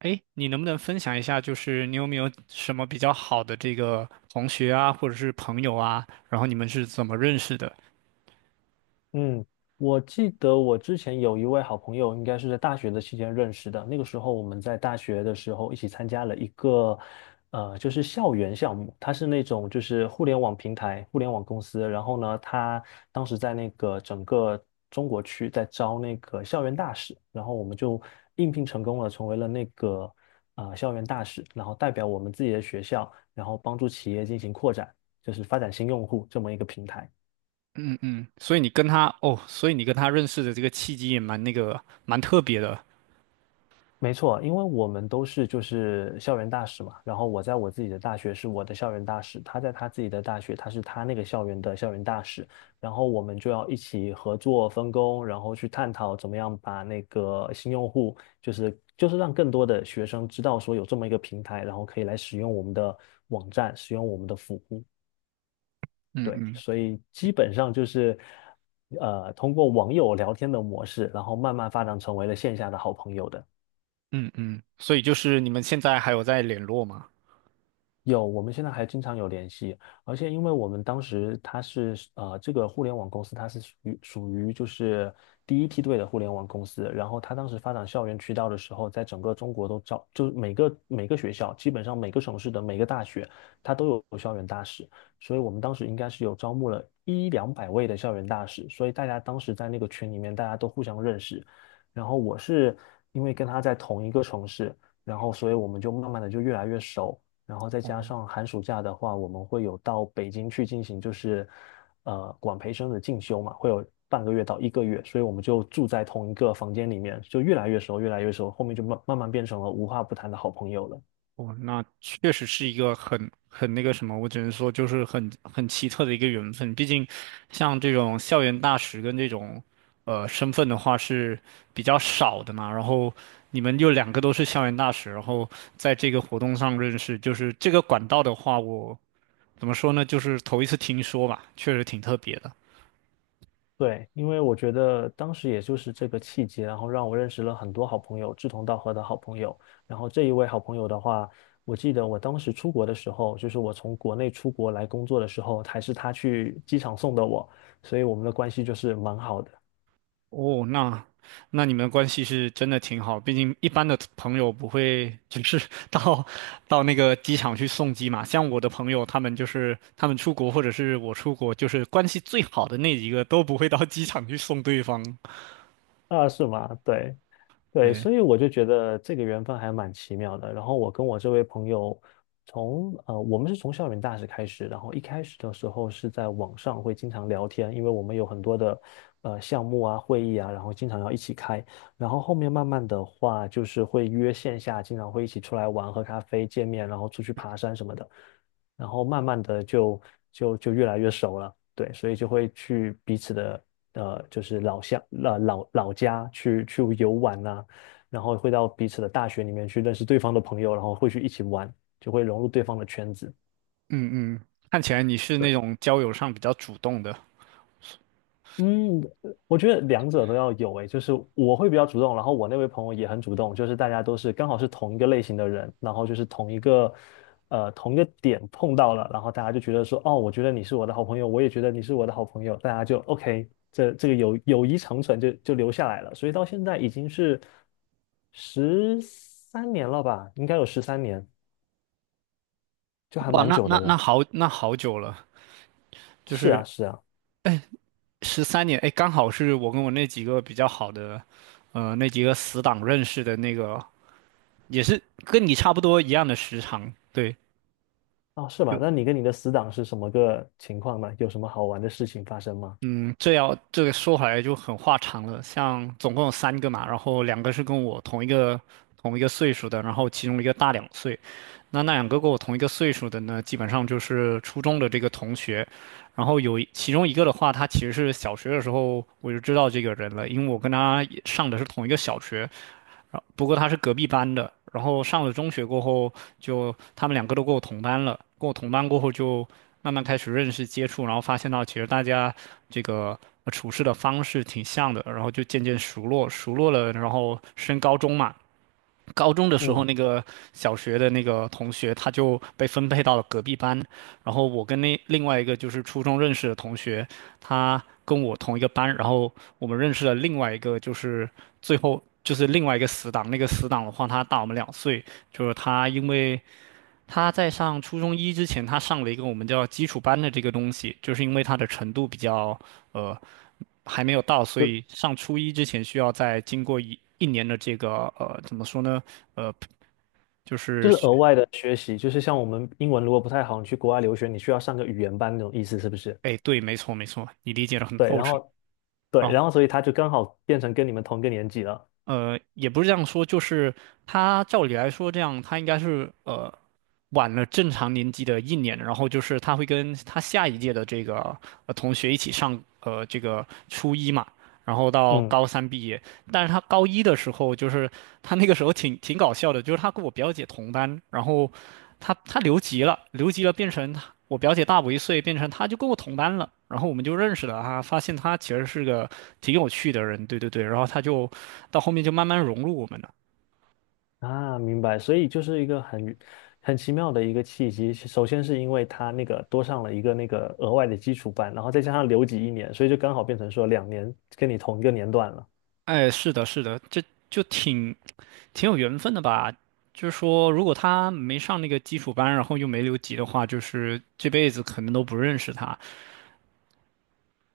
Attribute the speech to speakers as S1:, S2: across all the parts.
S1: 哎，你能不能分享一下，就是你有没有什么比较好的这个同学啊，或者是朋友啊，然后你们是怎么认识的？
S2: 嗯，我记得我之前有一位好朋友，应该是在大学的期间认识的。那个时候我们在大学的时候一起参加了一个，就是校园项目。它是那种就是互联网平台、互联网公司。然后呢，他当时在那个整个中国区在招那个校园大使，然后我们就应聘成功了，成为了那个校园大使，然后代表我们自己的学校，然后帮助企业进行扩展，就是发展新用户这么一个平台。
S1: 嗯嗯，所以你跟他，哦，所以你跟他认识的这个契机也蛮那个，蛮特别的。
S2: 没错，因为我们都是就是校园大使嘛，然后我在我自己的大学是我的校园大使，他在他自己的大学，他是他那个校园的校园大使，然后我们就要一起合作分工，然后去探讨怎么样把那个新用户，就是让更多的学生知道说有这么一个平台，然后可以来使用我们的网站，使用我们的服务。
S1: 嗯
S2: 对，
S1: 嗯
S2: 所以基本上就是通过网友聊天的模式，然后慢慢发展成为了线下的好朋友的。
S1: 嗯嗯，所以就是你们现在还有在联络吗？
S2: 有，我们现在还经常有联系，而且因为我们当时他是这个互联网公司它是属于就是第一梯队的互联网公司，然后他当时发展校园渠道的时候，在整个中国都招，就是每个学校，基本上每个省市的每个大学，他都有校园大使，所以我们当时应该是有招募了一两百位的校园大使，所以大家当时在那个群里面，大家都互相认识，然后我是因为跟他在同一个城市，然后所以我们就慢慢的就越来越熟。然后再加
S1: 哦
S2: 上寒暑假的话，我们会有到北京去进行就是管培生的进修嘛，会有半个月到一个月，所以我们就住在同一个房间里面，就越来越熟，越来越熟，后面就慢慢变成了无话不谈的好朋友了。
S1: 哦，那确实是一个很那个什么，我只能说就是很奇特的一个缘分。毕竟，像这种校园大使跟这种身份的话是比较少的嘛。然后你们又两个都是校园大使，然后在这个活动上认识，就是这个管道的话，我怎么说呢？就是头一次听说吧，确实挺特别的。
S2: 对，因为我觉得当时也就是这个契机，然后让我认识了很多好朋友，志同道合的好朋友。然后这一位好朋友的话，我记得我当时出国的时候，就是我从国内出国来工作的时候，还是他去机场送的我，所以我们的关系就是蛮好的。
S1: 哦，那你们的关系是真的挺好，毕竟一般的朋友不会只是 到到那个机场去送机嘛。像我的朋友，他们就是他们出国或者是我出国，就是关系最好的那几个都不会到机场去送对方。
S2: 啊，是吗？对，对，
S1: 对，
S2: 所以我就觉得这个缘分还蛮奇妙的。然后我跟我这位朋友我们是从校园大使开始，然后一开始的时候是在网上会经常聊天，因为我们有很多的项目啊、会议啊，然后经常要一起开。然后后面慢慢的话，就是会约线下，经常会一起出来玩、喝咖啡、见面，然后出去爬山什么的。然后慢慢的就越来越熟了，对，所以就会去彼此的，就是老乡、老家去游玩呐、然后会到彼此的大学里面去认识对方的朋友，然后会去一起玩，就会融入对方的圈子。
S1: 嗯嗯，看起来你是那
S2: 对，
S1: 种交友上比较主动的。
S2: 嗯，我觉得两者都要有诶，就是我会比较主动，然后我那位朋友也很主动，就是大家都是刚好是同一个类型的人，然后就是同一个点碰到了，然后大家就觉得说，哦，我觉得你是我的好朋友，我也觉得你是我的好朋友，大家就 OK，这个友谊长存就留下来了，所以到现在已经是十三年了吧，应该有十三年，就还
S1: 哇，
S2: 蛮
S1: 那
S2: 久
S1: 那
S2: 的
S1: 那
S2: 了。
S1: 好，那好久了，就
S2: 是啊，
S1: 是
S2: 是啊，
S1: 13年，哎，刚好是我跟我那几个比较好的，呃，那几个死党认识的那个。也是跟你差不多一样的时长，对，
S2: 哦，是吧？
S1: 就
S2: 那你跟你的死党是什么个情况呢？有什么好玩的事情发生吗？
S1: 嗯，这要这个说回来就很话长了。像总共有三个嘛，然后两个是跟我同一个岁数的，然后其中一个大2岁。那两个跟我同一个岁数的呢，基本上就是初中的这个同学。然后其中一个的话，他其实是小学的时候我就知道这个人了，因为我跟他也上的是同一个小学。然后不过他是隔壁班的，然后上了中学过后就，他们两个都跟我同班了，跟我同班过后就慢慢开始认识接触，然后发现到其实大家这个处事的方式挺像的，然后就渐渐熟络，熟络了，然后升高中嘛，高中的时候，
S2: 嗯，
S1: 那个小学的那个同学，他就被分配到了隔壁班。然后我跟那另外一个就是初中认识的同学，他跟我同一个班。然后我们认识了另外一个，就是最后就是另外一个死党。那个死党的话，他大我们2岁，就是他因为他在上初中一之前，他上了一个我们叫基础班的这个东西，就是因为他的程度比较呃还没有到，所以
S2: 就
S1: 上初一之前需要再经过一年的这个怎么说呢？呃，就
S2: 就
S1: 是
S2: 是
S1: 学，
S2: 额外的学习，就是像我们英文如果不太好，你去国外留学，你需要上个语言班那种意思，是不是？
S1: 哎，对，没错没错，你理解的很
S2: 对，
S1: 透
S2: 然
S1: 彻。
S2: 后对，
S1: 然
S2: 然
S1: 后
S2: 后所以他就刚好变成跟你们同一个年级了。
S1: 也不是这样说，就是他照理来说，这样他应该是晚了正常年级的一年，然后就是他会跟他下一届的这个同学一起上这个初一嘛，然后到
S2: 嗯，
S1: 高三毕业。但是他高一的时候，就是他那个时候挺搞笑的，就是他跟我表姐同班，然后他留级了，留级了变成他我表姐大我1岁，变成他就跟我同班了，然后我们就认识了他，发现他其实是个挺有趣的人，对对对，然后他就到后面就慢慢融入我们了。
S2: 啊，明白。所以就是一个很奇妙的一个契机。首先是因为他那个多上了一个那个额外的基础班，然后再加上留级一年，所以就刚好变成说2年跟你同一个年段了。
S1: 哎，是的，是的，这就挺有缘分的吧？就是说，如果他没上那个基础班，然后又没留级的话，就是这辈子可能都不认识他。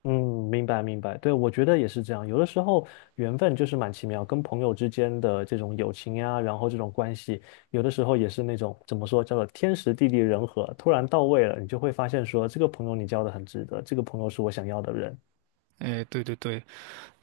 S2: 嗯，明白明白，对，我觉得也是这样。有的时候缘分就是蛮奇妙，跟朋友之间的这种友情呀，然后这种关系，有的时候也是那种怎么说，叫做天时地利人和，突然到位了，你就会发现说，这个朋友你交的很值得，这个朋友是我想要的人。
S1: 哎，对对对。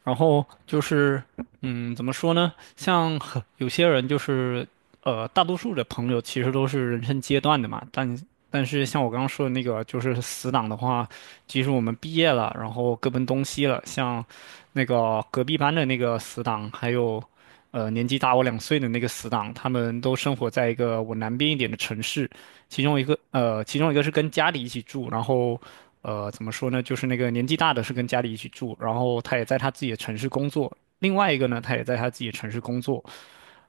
S1: 然后就是，嗯，怎么说呢？像很有些人就是，大多数的朋友其实都是人生阶段的嘛。但是像我刚刚说的那个，就是死党的话，即使我们毕业了，然后各奔东西了，像那个隔壁班的那个死党，还有，年纪大我2岁的那个死党，他们都生活在一个我南边一点的城市。其中一个其中一个是跟家里一起住，然后怎么说呢，就是那个年纪大的是跟家里一起住，然后他也在他自己的城市工作，另外一个呢，他也在他自己的城市工作，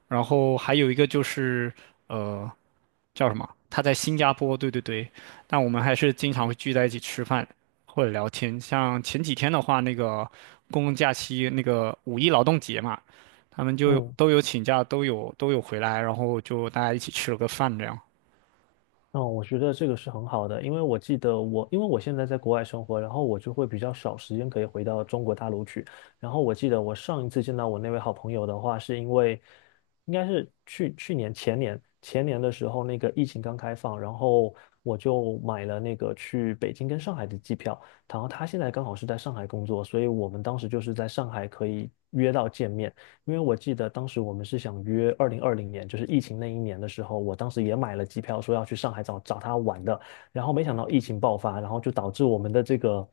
S1: 然后还有一个就是呃，叫什么？他在新加坡，对对对，但我们还是经常会聚在一起吃饭或者聊天。像前几天的话，那个公共假期，那个五一劳动节嘛，他们就
S2: 嗯。
S1: 都有请假，都有回来，然后就大家一起吃了个饭这样。
S2: 嗯，我觉得这个是很好的，因为我记得我，因为我现在在国外生活，然后我就会比较少时间可以回到中国大陆去。然后我记得我上一次见到我那位好朋友的话，是因为应该是去去年前年前年的时候，那个疫情刚开放，然后我就买了那个去北京跟上海的机票。然后他现在刚好是在上海工作，所以我们当时就是在上海可以约到见面。因为我记得当时我们是想约二零二零年，就是疫情那一年的时候，我当时也买了机票，说要去上海找找他玩的，然后没想到疫情爆发，然后就导致我们的这个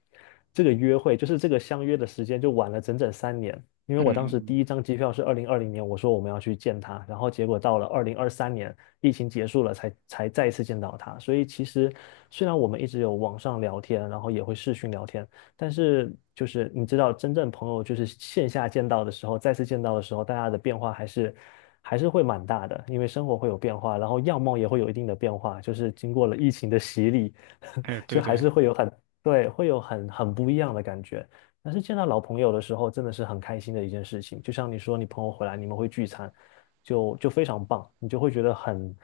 S2: 这个约会，就是这个相约的时间就晚了整整三年。因为
S1: 嗯
S2: 我当
S1: 嗯
S2: 时第
S1: 嗯。
S2: 一张机票是二零二零年，我说我们要去见他，然后结果到了2023年，疫情结束了才再一次见到他。所以其实虽然我们一直有网上聊天，然后也会视讯聊天，但是就是你知道，真正朋友就是线下见到的时候，再次见到的时候，大家的变化还是会蛮大的，因为生活会有变化，然后样貌也会有一定的变化，就是经过了疫情的洗礼，
S1: 哎，对
S2: 就还
S1: 对，
S2: 是会有很，对，会有很不一样的感觉。但是见到老朋友的时候，真的是很开心的一件事情。就像你说，你朋友回来，你们会聚餐，就非常棒，你就会觉得很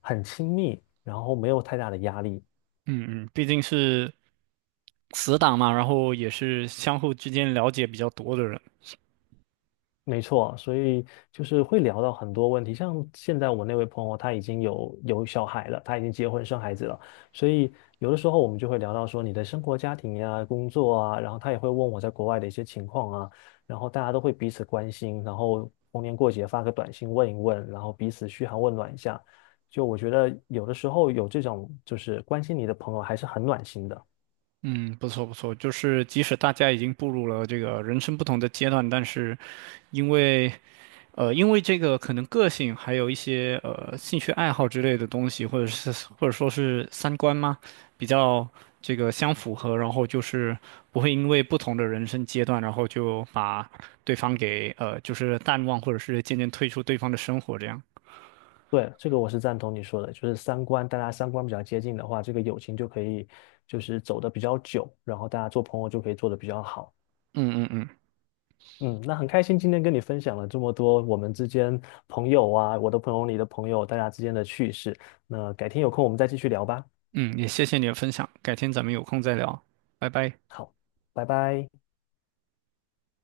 S2: 很亲密，然后没有太大的压力。
S1: 嗯嗯，毕竟是死党嘛，然后也是相互之间了解比较多的人。
S2: 没错，所以就是会聊到很多问题，像现在我那位朋友，他已经有小孩了，他已经结婚生孩子了，所以有的时候我们就会聊到说你的生活、家庭呀、工作啊，然后他也会问我在国外的一些情况啊，然后大家都会彼此关心，然后逢年过节发个短信问一问，然后彼此嘘寒问暖一下，就我觉得有的时候有这种就是关心你的朋友还是很暖心的。
S1: 嗯，不错不错，就是即使大家已经步入了这个人生不同的阶段，但是因为因为这个可能个性，还有一些兴趣爱好之类的东西，或者是或者说是三观嘛，比较这个相符合，然后就是不会因为不同的人生阶段，然后就把对方给就是淡忘，或者是渐渐退出对方的生活这样。
S2: 对，这个我是赞同你说的，就是三观，大家三观比较接近的话，这个友情就可以就是走得比较久，然后大家做朋友就可以做得比较好。
S1: 嗯嗯嗯。
S2: 嗯，那很开心今天跟你分享了这么多我们之间朋友啊，我的朋友，你的朋友，大家之间的趣事。那改天有空我们再继续聊吧。
S1: 嗯，也谢谢你的分享，改天咱们有空再聊，拜拜。
S2: 好，拜拜。